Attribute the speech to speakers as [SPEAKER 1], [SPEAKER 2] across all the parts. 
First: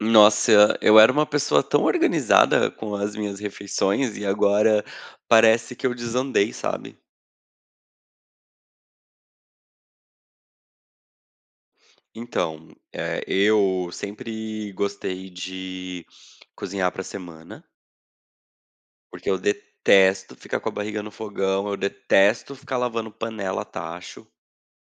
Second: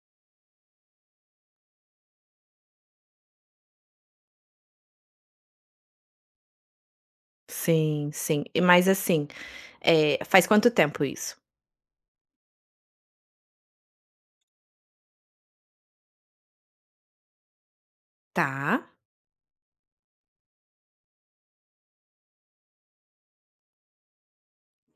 [SPEAKER 1] Nossa, eu era uma pessoa tão organizada com as minhas refeições e agora parece que eu desandei, sabe?
[SPEAKER 2] Sim, sim. E mas assim, faz quanto tempo isso?
[SPEAKER 1] Então, eu sempre gostei de cozinhar pra semana,
[SPEAKER 2] Tá,
[SPEAKER 1] porque eu detesto ficar com a barriga no fogão, eu detesto ficar lavando panela a tacho.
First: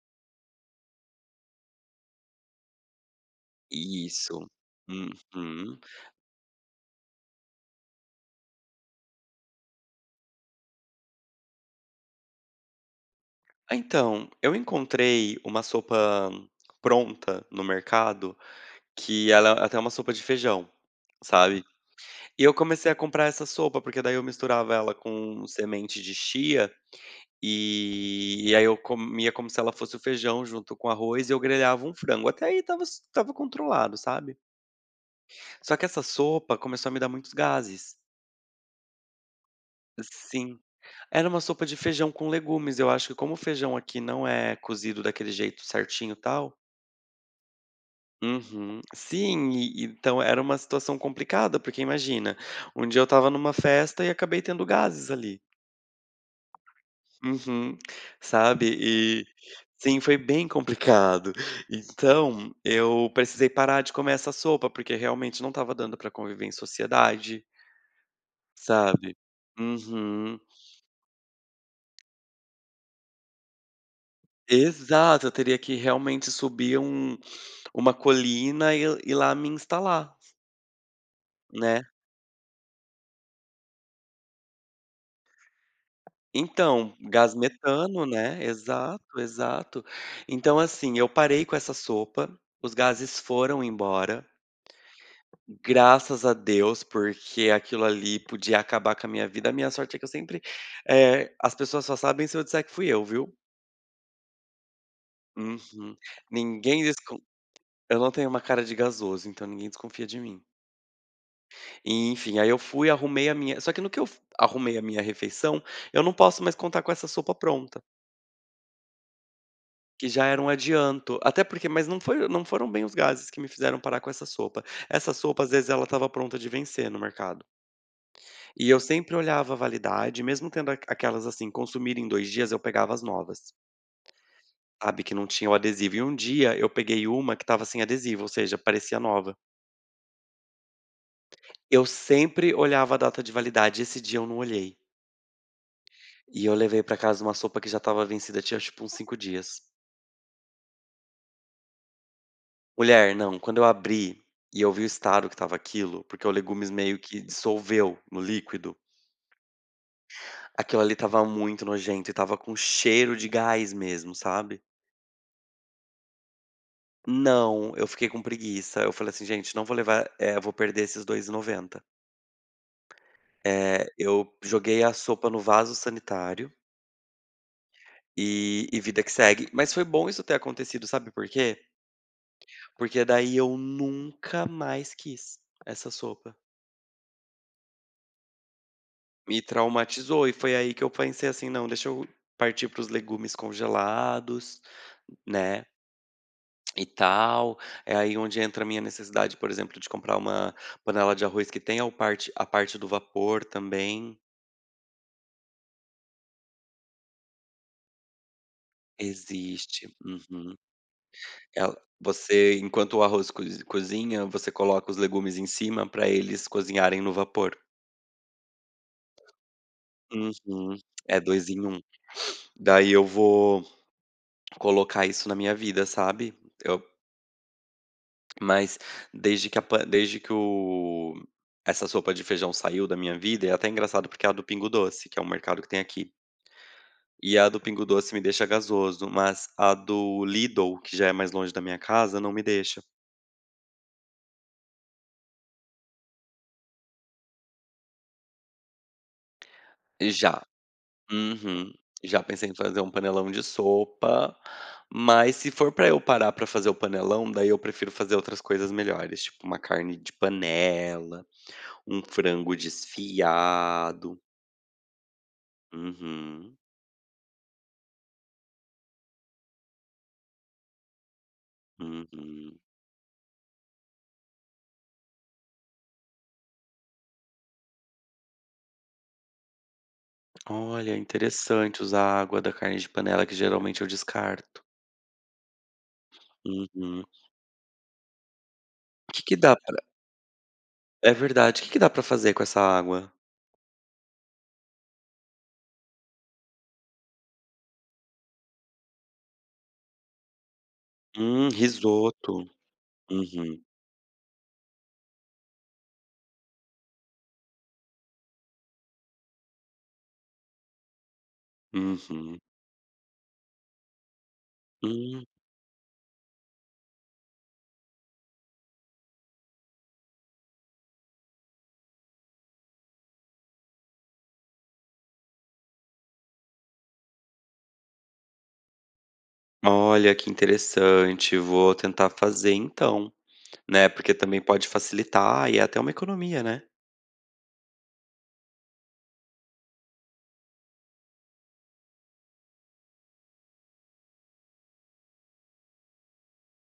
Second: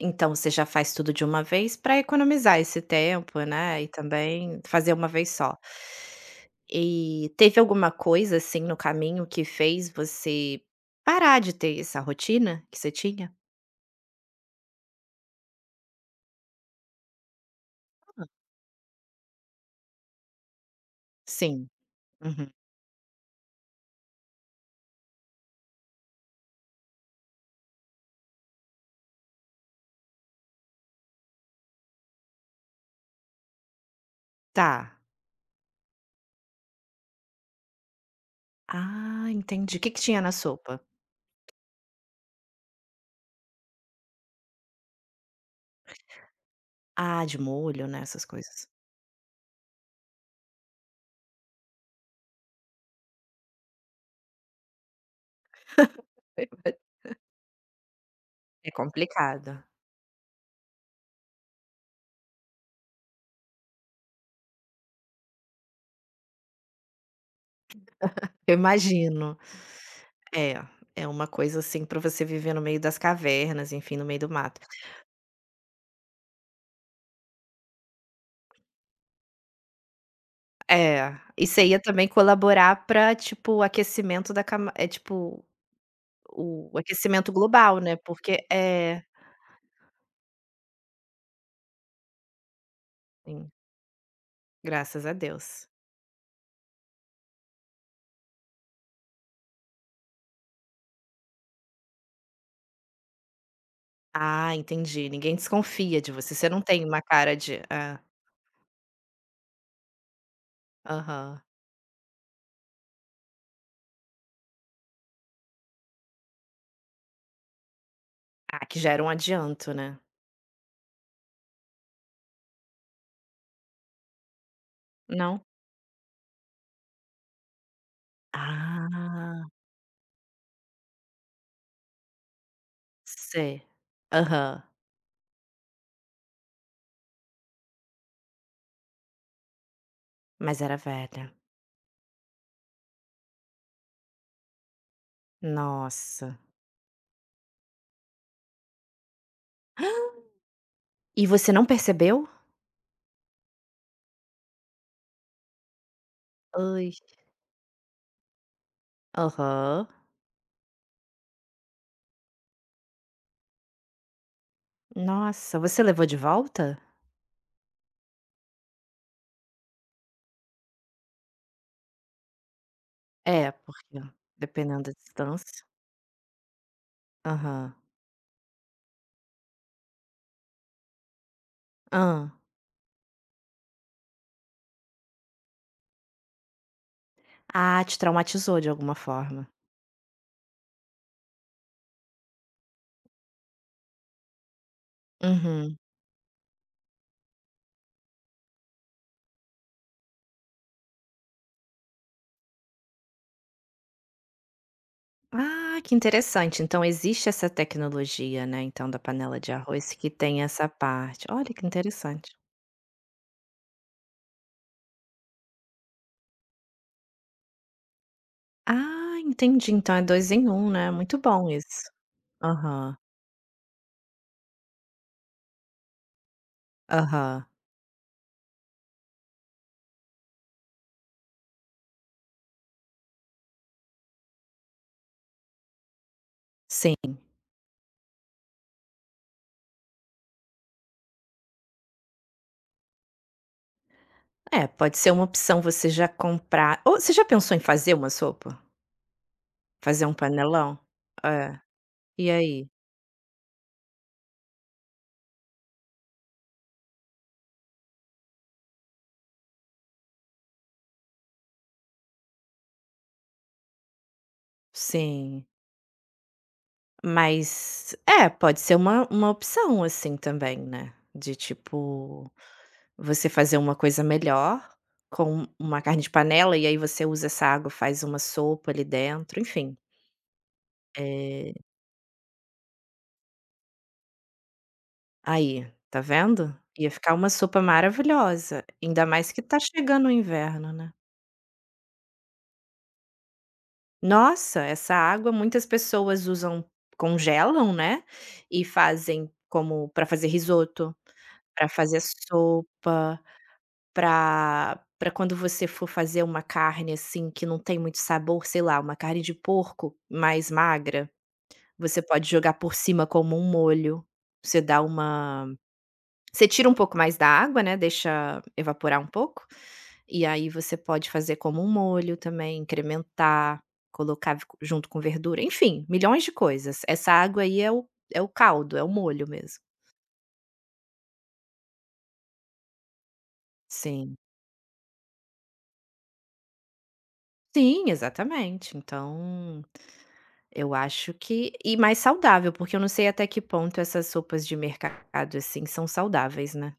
[SPEAKER 2] então você já faz tudo de uma vez para economizar esse tempo, né, e
[SPEAKER 1] Isso.
[SPEAKER 2] também fazer uma vez só.
[SPEAKER 1] Uhum.
[SPEAKER 2] E teve alguma coisa, assim, no caminho que fez você parar de ter essa rotina que você tinha?
[SPEAKER 1] Ah, então, eu encontrei uma sopa pronta no mercado, que ela é até uma sopa de feijão, sabe?
[SPEAKER 2] Sim.
[SPEAKER 1] E
[SPEAKER 2] Uhum.
[SPEAKER 1] eu comecei a comprar essa sopa, porque daí eu misturava ela com semente de chia, e aí eu comia como se ela fosse o feijão junto com arroz e eu grelhava um frango. Até aí tava s estava controlado, sabe.
[SPEAKER 2] Tá.
[SPEAKER 1] Só que essa sopa começou a me dar muitos gases.
[SPEAKER 2] Ah, entendi. O que que tinha na
[SPEAKER 1] Sim.
[SPEAKER 2] sopa?
[SPEAKER 1] Era uma sopa de feijão com legumes, eu acho que como o feijão aqui não é cozido daquele jeito certinho e tal.
[SPEAKER 2] Ah, de molho, né, essas coisas.
[SPEAKER 1] Uhum. Sim, e então era uma situação complicada, porque imagina, um dia eu estava numa festa e acabei tendo gases ali.
[SPEAKER 2] É
[SPEAKER 1] Uhum. Sabe,
[SPEAKER 2] é
[SPEAKER 1] e
[SPEAKER 2] complicado.
[SPEAKER 1] sim, foi bem complicado. Então, eu precisei parar de comer essa sopa, porque realmente não estava dando para conviver em sociedade,
[SPEAKER 2] Eu
[SPEAKER 1] sabe.
[SPEAKER 2] imagino.
[SPEAKER 1] Uhum.
[SPEAKER 2] É, é uma coisa, assim, pra você viver no meio das cavernas, enfim, no meio do mato.
[SPEAKER 1] Exato, eu teria que realmente subir uma colina e lá me instalar,
[SPEAKER 2] É, isso aí ia
[SPEAKER 1] né.
[SPEAKER 2] também colaborar pra, tipo, o aquecimento da cama é, tipo, o
[SPEAKER 1] Então,
[SPEAKER 2] aquecimento
[SPEAKER 1] gás
[SPEAKER 2] global, né,
[SPEAKER 1] metano, né.
[SPEAKER 2] porque é,
[SPEAKER 1] Exato, exato. Então, assim, eu parei com essa sopa, os gases
[SPEAKER 2] sim,
[SPEAKER 1] foram embora.
[SPEAKER 2] graças a Deus.
[SPEAKER 1] Graças a Deus, porque aquilo ali podia acabar com a minha vida. A minha sorte é que eu sempre as pessoas só sabem se eu disser que fui eu, viu.
[SPEAKER 2] Ah, entendi, ninguém
[SPEAKER 1] Uhum.
[SPEAKER 2] desconfia de você, você não
[SPEAKER 1] Ninguém
[SPEAKER 2] tem uma
[SPEAKER 1] descon
[SPEAKER 2] cara de é,
[SPEAKER 1] Eu não tenho uma cara de gasoso, então ninguém desconfia de mim.
[SPEAKER 2] aham.
[SPEAKER 1] E, enfim, aí eu fui, arrumei a minha só que no que eu f arrumei a minha refeição, eu não posso mais contar com essa sopa pronta,
[SPEAKER 2] Ah, que já era um adianto, né.
[SPEAKER 1] que já era um adianto. Até porque mas não foram bem os gases que me fizeram parar com essa sopa. Essa
[SPEAKER 2] Não?
[SPEAKER 1] sopa, às vezes, ela estava pronta de vencer no mercado. E eu sempre
[SPEAKER 2] Ah,
[SPEAKER 1] olhava a validade, mesmo tendo a aquelas, assim, consumir em 2 dias, eu pegava as novas,
[SPEAKER 2] sei. Aham.
[SPEAKER 1] sabe, que não tinha o adesivo. E um dia eu peguei uma que estava sem adesivo, ou seja, parecia nova.
[SPEAKER 2] Mas era velha.
[SPEAKER 1] Eu sempre olhava a data de validade, esse dia eu não olhei.
[SPEAKER 2] Nossa.
[SPEAKER 1] E eu levei pra casa uma sopa que já estava vencida, tinha tipo uns 5 dias.
[SPEAKER 2] E você não percebeu?
[SPEAKER 1] Mulher, não, quando eu abri e eu vi o estado que estava aquilo, porque o legumes
[SPEAKER 2] Ai.
[SPEAKER 1] meio que dissolveu no líquido,
[SPEAKER 2] Aham.
[SPEAKER 1] aquilo ali estava muito nojento e estava com cheiro de gás mesmo, sabe.
[SPEAKER 2] Nossa, você levou de volta?
[SPEAKER 1] Não, eu fiquei com preguiça. Eu falei assim: "Gente, não vou levar vou perder esses 2,90".
[SPEAKER 2] É, porque
[SPEAKER 1] Eu joguei
[SPEAKER 2] dependendo da
[SPEAKER 1] a sopa no
[SPEAKER 2] distância.
[SPEAKER 1] vaso sanitário
[SPEAKER 2] Aham.
[SPEAKER 1] e vida que segue. Mas foi bom isso ter acontecido, sabe por quê?
[SPEAKER 2] Hã.
[SPEAKER 1] Porque daí eu nunca mais quis essa sopa.
[SPEAKER 2] Ah, te traumatizou de alguma
[SPEAKER 1] Me
[SPEAKER 2] forma.
[SPEAKER 1] traumatizou e foi aí que eu pensei assim: "Não, deixa eu partir para os legumes congelados, né,
[SPEAKER 2] Uhum.
[SPEAKER 1] e tal". É aí onde entra a minha necessidade, por exemplo, de comprar uma panela de arroz que tenha o parte a parte do vapor também.
[SPEAKER 2] Ah, que interessante. Então existe essa tecnologia, né, então da panela de arroz
[SPEAKER 1] Existe.
[SPEAKER 2] que tem
[SPEAKER 1] Uhum.
[SPEAKER 2] essa parte. Olha que
[SPEAKER 1] Ela,
[SPEAKER 2] interessante.
[SPEAKER 1] você, enquanto o arroz cozinha, você coloca os legumes em cima para eles cozinharem no vapor.
[SPEAKER 2] Ah, entendi. Então é 2 em um,
[SPEAKER 1] Uhum.
[SPEAKER 2] né. Muito
[SPEAKER 1] É
[SPEAKER 2] bom
[SPEAKER 1] 2 em
[SPEAKER 2] isso.
[SPEAKER 1] um. Daí
[SPEAKER 2] Aham,
[SPEAKER 1] eu vou colocar isso na minha vida, sabe. Eu
[SPEAKER 2] aham.
[SPEAKER 1] Mas desde que o essa sopa de feijão saiu da minha vida, é até engraçado porque é a do Pingo Doce, que é um mercado que tem aqui.
[SPEAKER 2] Sim.
[SPEAKER 1] E a do Pingo Doce me deixa gasoso, mas a do Lidl, que já é mais longe da minha casa, não me deixa.
[SPEAKER 2] É, pode ser uma opção você já comprar ou você já pensou em fazer uma sopa? Fazer um
[SPEAKER 1] Já.
[SPEAKER 2] panelão? É.
[SPEAKER 1] Uhum. Já
[SPEAKER 2] E
[SPEAKER 1] pensei em
[SPEAKER 2] aí?
[SPEAKER 1] fazer um panelão de sopa, mas se for pra eu parar pra fazer o panelão, daí eu prefiro fazer outras coisas melhores, tipo uma carne de panela, um frango desfiado.
[SPEAKER 2] Sim,
[SPEAKER 1] Uhum,
[SPEAKER 2] mas é, pode ser uma opção, assim, também, né, de tipo,
[SPEAKER 1] uhum.
[SPEAKER 2] você fazer uma coisa melhor com uma carne de panela e aí você usa essa água, faz uma sopa ali dentro, enfim.
[SPEAKER 1] Olha,
[SPEAKER 2] Eh,
[SPEAKER 1] interessante usar a água da carne de panela, que geralmente eu descarto.
[SPEAKER 2] aí, tá vendo? Ia
[SPEAKER 1] Uhum.
[SPEAKER 2] ficar uma sopa maravilhosa, ainda
[SPEAKER 1] O Que
[SPEAKER 2] mais
[SPEAKER 1] que
[SPEAKER 2] que
[SPEAKER 1] dá
[SPEAKER 2] tá
[SPEAKER 1] pra
[SPEAKER 2] chegando o inverno, né.
[SPEAKER 1] é verdade, o que que dá pra fazer com essa água?
[SPEAKER 2] Nossa, essa água muitas pessoas usam, congelam, né, e fazem como para fazer risoto, para fazer
[SPEAKER 1] Risoto.
[SPEAKER 2] sopa.
[SPEAKER 1] Uhum,
[SPEAKER 2] Pra quando você for fazer uma carne, assim, que não tem muito sabor, sei lá, uma carne de porco mais magra, você pode
[SPEAKER 1] uhum.
[SPEAKER 2] jogar por cima como um molho. Você dá
[SPEAKER 1] Hum.
[SPEAKER 2] uma você tira um pouco mais da água, né, deixa evaporar um pouco, e aí você pode fazer como um molho também, incrementar, colocar v junto com verdura, enfim, milhões de coisas. Essa água aí é o caldo, é o molho mesmo.
[SPEAKER 1] Olha, que interessante, vou tentar fazer então, né, porque
[SPEAKER 2] Sim.
[SPEAKER 1] também pode facilitar e é até uma economia, né.
[SPEAKER 2] Sim, exatamente. Então eu acho que e mais saudável, porque eu não sei até que ponto essas sopas de mercado, assim, são saudáveis, né.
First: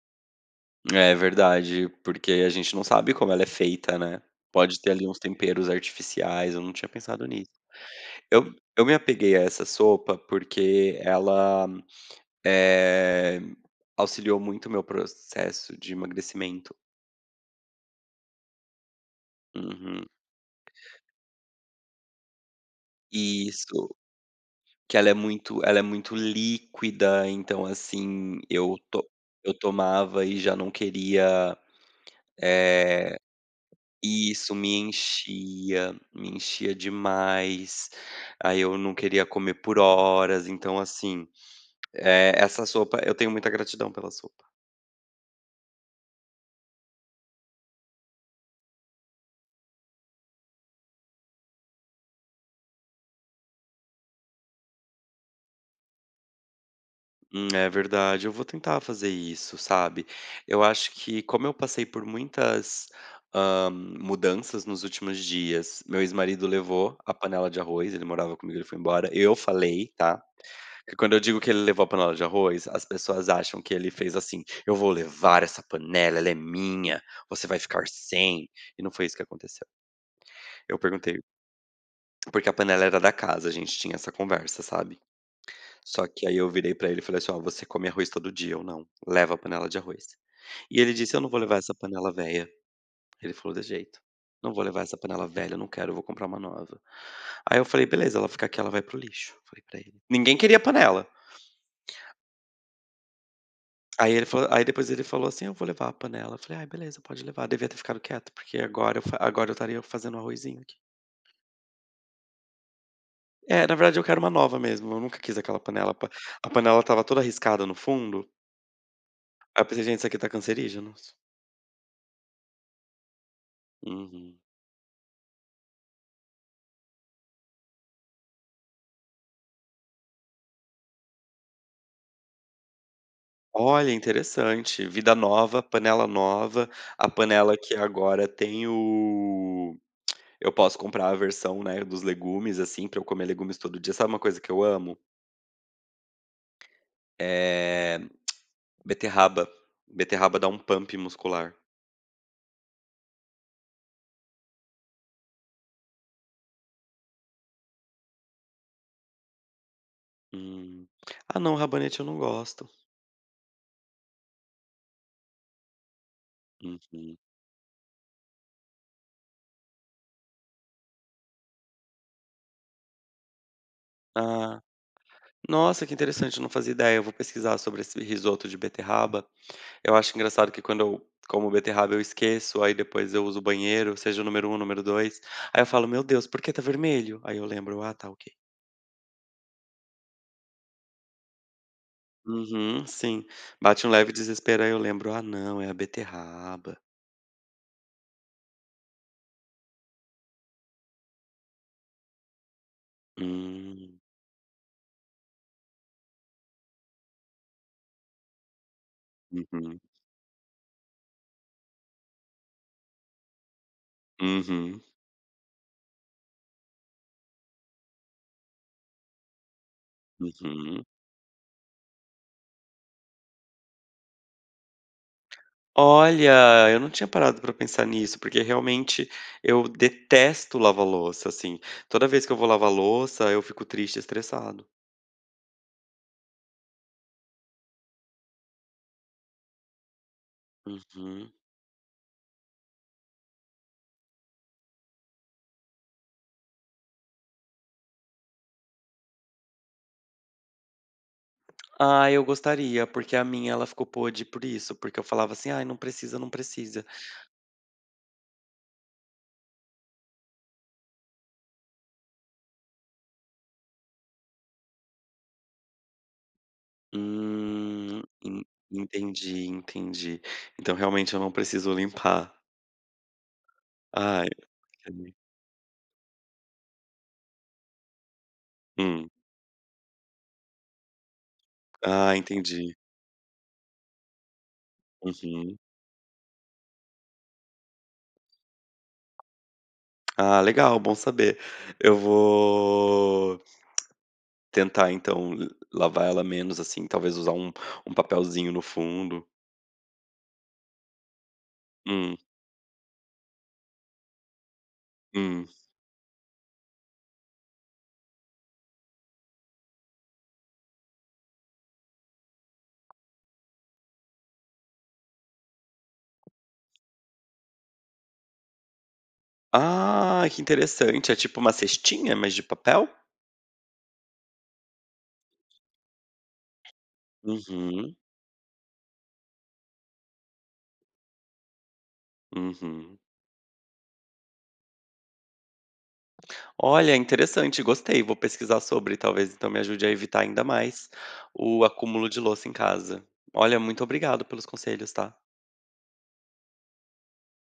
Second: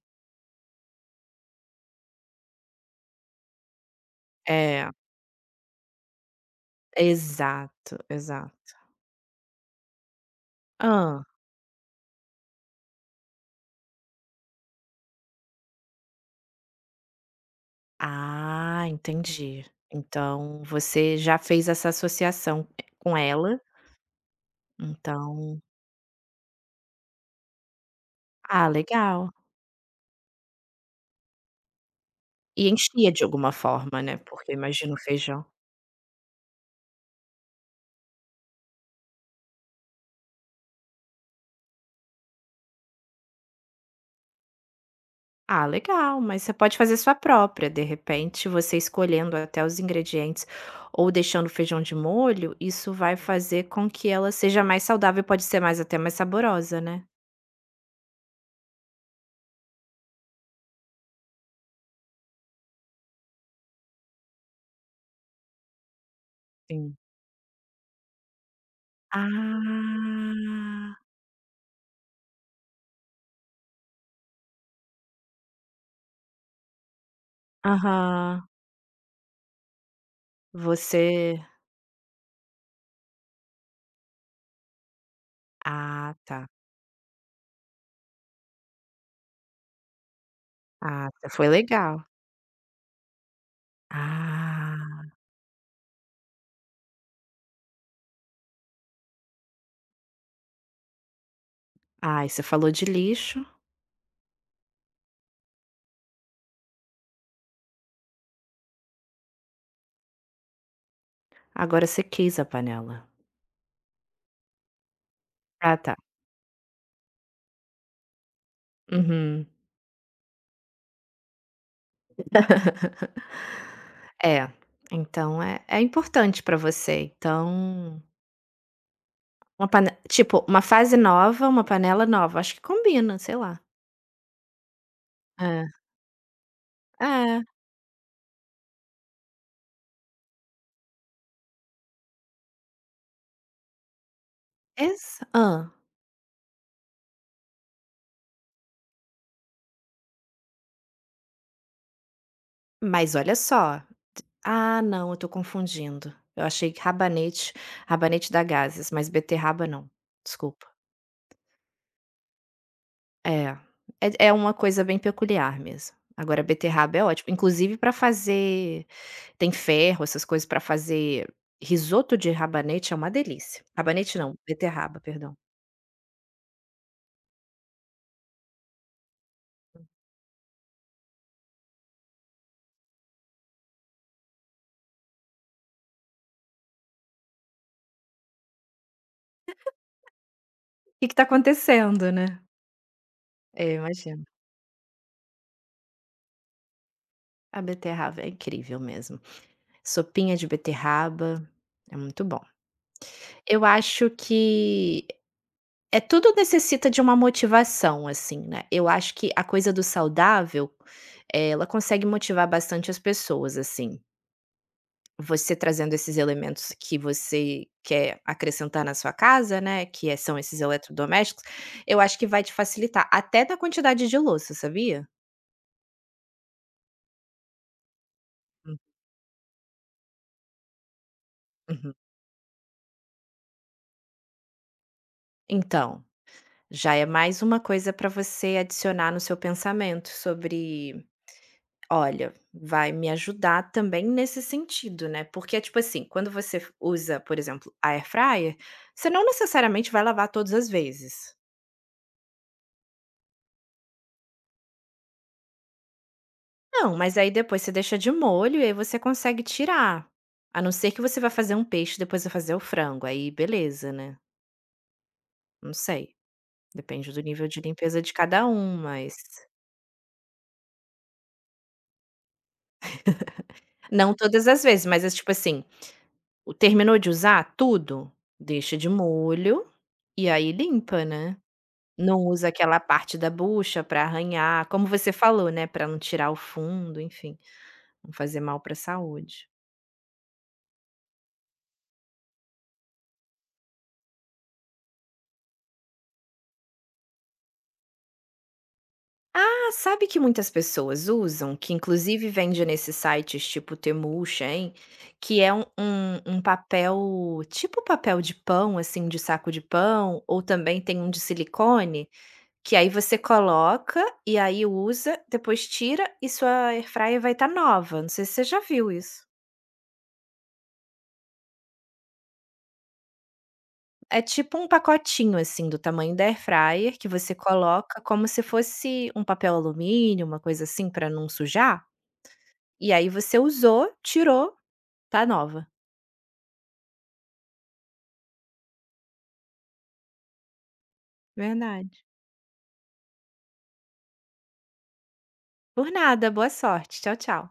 [SPEAKER 1] É verdade, porque a gente não sabe como ela é feita, né. Pode
[SPEAKER 2] É,
[SPEAKER 1] ter ali uns temperos artificiais, eu não tinha pensado nisso.
[SPEAKER 2] exato,
[SPEAKER 1] Eu
[SPEAKER 2] exato.
[SPEAKER 1] eu me apeguei a essa sopa, porque
[SPEAKER 2] Hã.
[SPEAKER 1] ela, eh, auxiliou muito o meu processo de emagrecimento.
[SPEAKER 2] Ah, entendi.
[SPEAKER 1] Uhum.
[SPEAKER 2] Então você já fez essa associação com
[SPEAKER 1] E,
[SPEAKER 2] ela,
[SPEAKER 1] isso. Que
[SPEAKER 2] então
[SPEAKER 1] ela é muito líquida, então, assim,
[SPEAKER 2] ah, legal.
[SPEAKER 1] eu tomava e já não queria
[SPEAKER 2] E enchia de alguma forma, né, porque
[SPEAKER 1] isso,
[SPEAKER 2] imagino feijão.
[SPEAKER 1] me enchia demais, aí eu não queria comer por horas, então, assim, essa sopa eu tenho muita gratidão pela sopa.
[SPEAKER 2] Ah, legal, mas você pode fazer sua própria, de repente, você escolhendo até os ingredientes ou deixando o feijão de molho, isso vai fazer com que ela seja mais saudável, e pode ser mais até mais saborosa, né?
[SPEAKER 1] É verdade. Eu vou tentar fazer isso, sabe. Eu acho que como eu passei por muitas, mudanças nos últimos dias, meu ex-marido levou
[SPEAKER 2] Sim.
[SPEAKER 1] a panela de arroz, ele morava comigo, ele foi embora, eu falei, tá,
[SPEAKER 2] Ah,
[SPEAKER 1] que quando eu digo que ele levou a panela de arroz, as pessoas acham que ele fez assim: "Eu vou levar essa panela, ela é minha, você vai ficar
[SPEAKER 2] aham.
[SPEAKER 1] sem", e não foi isso que aconteceu. Eu perguntei
[SPEAKER 2] Você
[SPEAKER 1] porque a panela era da casa, a gente tinha essa conversa, sabe. Só
[SPEAKER 2] ah,
[SPEAKER 1] que aí
[SPEAKER 2] tá.
[SPEAKER 1] eu virei pra ele e falei assim: "Ó, você come arroz todo dia, ou não. Leva a panela de arroz". E ele
[SPEAKER 2] Ah,
[SPEAKER 1] disse: "Eu não
[SPEAKER 2] tá,
[SPEAKER 1] vou
[SPEAKER 2] foi
[SPEAKER 1] levar essa
[SPEAKER 2] legal.
[SPEAKER 1] panela velha". Ele falou de jeito: "Não vou levar essa
[SPEAKER 2] Ah,
[SPEAKER 1] panela velha, não quero, eu vou comprar uma nova". Aí eu falei: "Beleza, ela fica aqui, ela vai pro lixo". Falei pra ele. Ninguém queria panela.
[SPEAKER 2] ai, você falou de lixo,
[SPEAKER 1] Aí depois ele falou assim: "Eu vou levar a panela". Eu falei: "Ai, beleza, pode levar". Devia ter ficado quieto, porque agora eu estaria fazendo arrozinho aqui.
[SPEAKER 2] agora você quis a panela.
[SPEAKER 1] É, na verdade eu quero uma nova mesmo, eu nunca quis aquela
[SPEAKER 2] Ah,
[SPEAKER 1] panela,
[SPEAKER 2] tá.
[SPEAKER 1] a panela estava toda riscada no fundo.
[SPEAKER 2] Uhum.
[SPEAKER 1] Aí eu pensei: "Gente, isso aqui tá cancerígenos". Uhum.
[SPEAKER 2] É, então é é importante para você, então uma pane tipo, uma fase nova, uma panela nova, acho que combina, sei lá.
[SPEAKER 1] Olha, interessante. Vida nova,
[SPEAKER 2] É,
[SPEAKER 1] panela nova. A
[SPEAKER 2] é,
[SPEAKER 1] panela que agora tem o eu posso comprar a versão, né, dos legumes, assim, pra eu comer legumes todo dia. Sabe uma coisa que eu amo?
[SPEAKER 2] exa hã.
[SPEAKER 1] Eh, Beterraba. Beterraba dá um pump muscular.
[SPEAKER 2] Mas olha só, ah não, eu tô confundindo. Eu achei que rabanete rabanete dá gases, mas beterraba não, desculpa.
[SPEAKER 1] Hum. Ah, não, rabanete eu não gosto.
[SPEAKER 2] É, é é uma coisa bem peculiar mesmo. Agora beterraba é
[SPEAKER 1] Uhum.
[SPEAKER 2] ótimo, inclusive para fazer tem ferro, essas coisas para fazer risoto de rabanete é uma delícia. Rabanete não,
[SPEAKER 1] Ah,
[SPEAKER 2] beterraba, perdão.
[SPEAKER 1] nossa, que interessante, eu não fazia ideia. Eu vou pesquisar sobre esse risoto de beterraba. Eu acho engraçado que quando eu como beterraba eu esqueço, aí depois eu uso o banheiro, seja o número um, número 2, aí eu falo: "Meu Deus, por que tá vermelho?" Aí eu lembro: "Ah, tá, ok".
[SPEAKER 2] O que que tá acontecendo, né?
[SPEAKER 1] Uhum, sim.
[SPEAKER 2] É,
[SPEAKER 1] Bate um leve
[SPEAKER 2] imagino.
[SPEAKER 1] desespero, aí eu lembro: "Ah não, é a beterraba".
[SPEAKER 2] A beterraba é incrível mesmo. Sopinha de beterraba é muito bom. Eu
[SPEAKER 1] Hum.
[SPEAKER 2] acho que é tudo necessita de uma motivação, assim, né. Eu acho que a coisa
[SPEAKER 1] Uhum.
[SPEAKER 2] do saudável, ela consegue motivar bastante as pessoas, assim.
[SPEAKER 1] Uhum.
[SPEAKER 2] Você trazendo esses elementos que você quer acrescentar na sua casa, né, que é são esses
[SPEAKER 1] Uhum.
[SPEAKER 2] eletrodomésticos, eu acho que vai te facilitar, até na quantidade de louça, sabia?
[SPEAKER 1] Olha, eu não tinha parado pra pensar nisso, porque
[SPEAKER 2] Hum,
[SPEAKER 1] realmente eu detesto lavar louça, assim.
[SPEAKER 2] uhum.
[SPEAKER 1] Toda vez que eu vou lavar louça, eu fico triste estressado.
[SPEAKER 2] Então já é mais uma coisa para você adicionar no seu pensamento sobre,
[SPEAKER 1] Uhum.
[SPEAKER 2] olha, vai me ajudar também nesse sentido, né? Porque é tipo assim, quando você f- usa, por exemplo, a air fryer, você não necessariamente vai lavar todas as vezes.
[SPEAKER 1] Ah, eu gostaria, porque a minha ela ficou podre por isso, porque eu falava assim: "Ai, não precisa, não precisa".
[SPEAKER 2] Não, mas aí depois você deixa de molho e aí você consegue tirar. A não ser que você vá fazer um peixe, depois vai fazer o frango, aí beleza, né? Não sei. Depende do nível de limpeza de
[SPEAKER 1] En
[SPEAKER 2] cada um, mas
[SPEAKER 1] entendi, entendi. Então realmente eu não preciso limpar.
[SPEAKER 2] não
[SPEAKER 1] Ai,
[SPEAKER 2] todas as vezes, mas é
[SPEAKER 1] ok.
[SPEAKER 2] tipo assim, o terminou de usar tudo, deixa de
[SPEAKER 1] Hum.
[SPEAKER 2] molho, e aí limpa, né.
[SPEAKER 1] Ah,
[SPEAKER 2] Não usa
[SPEAKER 1] entendi.
[SPEAKER 2] aquela parte da bucha para arranhar, como você falou,
[SPEAKER 1] Uhum.
[SPEAKER 2] né, para não tirar o fundo, enfim, não fazer mal para a saúde.
[SPEAKER 1] Ah, legal, bom saber. Eu vou tentar então l lavar ela menos, assim, talvez usar um papelzinho no fundo.
[SPEAKER 2] Ah, sabe que muitas pessoas usam, que
[SPEAKER 1] Hum,
[SPEAKER 2] inclusive vende nesses sites tipo Temu, hein? Que
[SPEAKER 1] hum.
[SPEAKER 2] é um papel, tipo papel de pão, assim, de saco de pão, ou também tem um de silicone, que aí você coloca, e aí usa, depois tira e sua airfryer vai estar nova, não sei se você já viu isso.
[SPEAKER 1] Ah, que interessante. É tipo uma cestinha, mas de papel?
[SPEAKER 2] É tipo um pacotinho, assim, do tamanho da airfryer que você
[SPEAKER 1] Uhum,
[SPEAKER 2] coloca como se fosse um papel alumínio, uma coisa assim, para não sujar, e
[SPEAKER 1] uhum.
[SPEAKER 2] aí você usou, tirou, tá nova.
[SPEAKER 1] Olha, interessante, gostei. Vou pesquisar sobre, talvez então me ajude a evitar ainda mais o
[SPEAKER 2] Verdade.
[SPEAKER 1] acúmulo de louça em casa. Olha, muito obrigado pelos conselhos, tá?
[SPEAKER 2] Por nada, boa sorte. Tchau, tchau.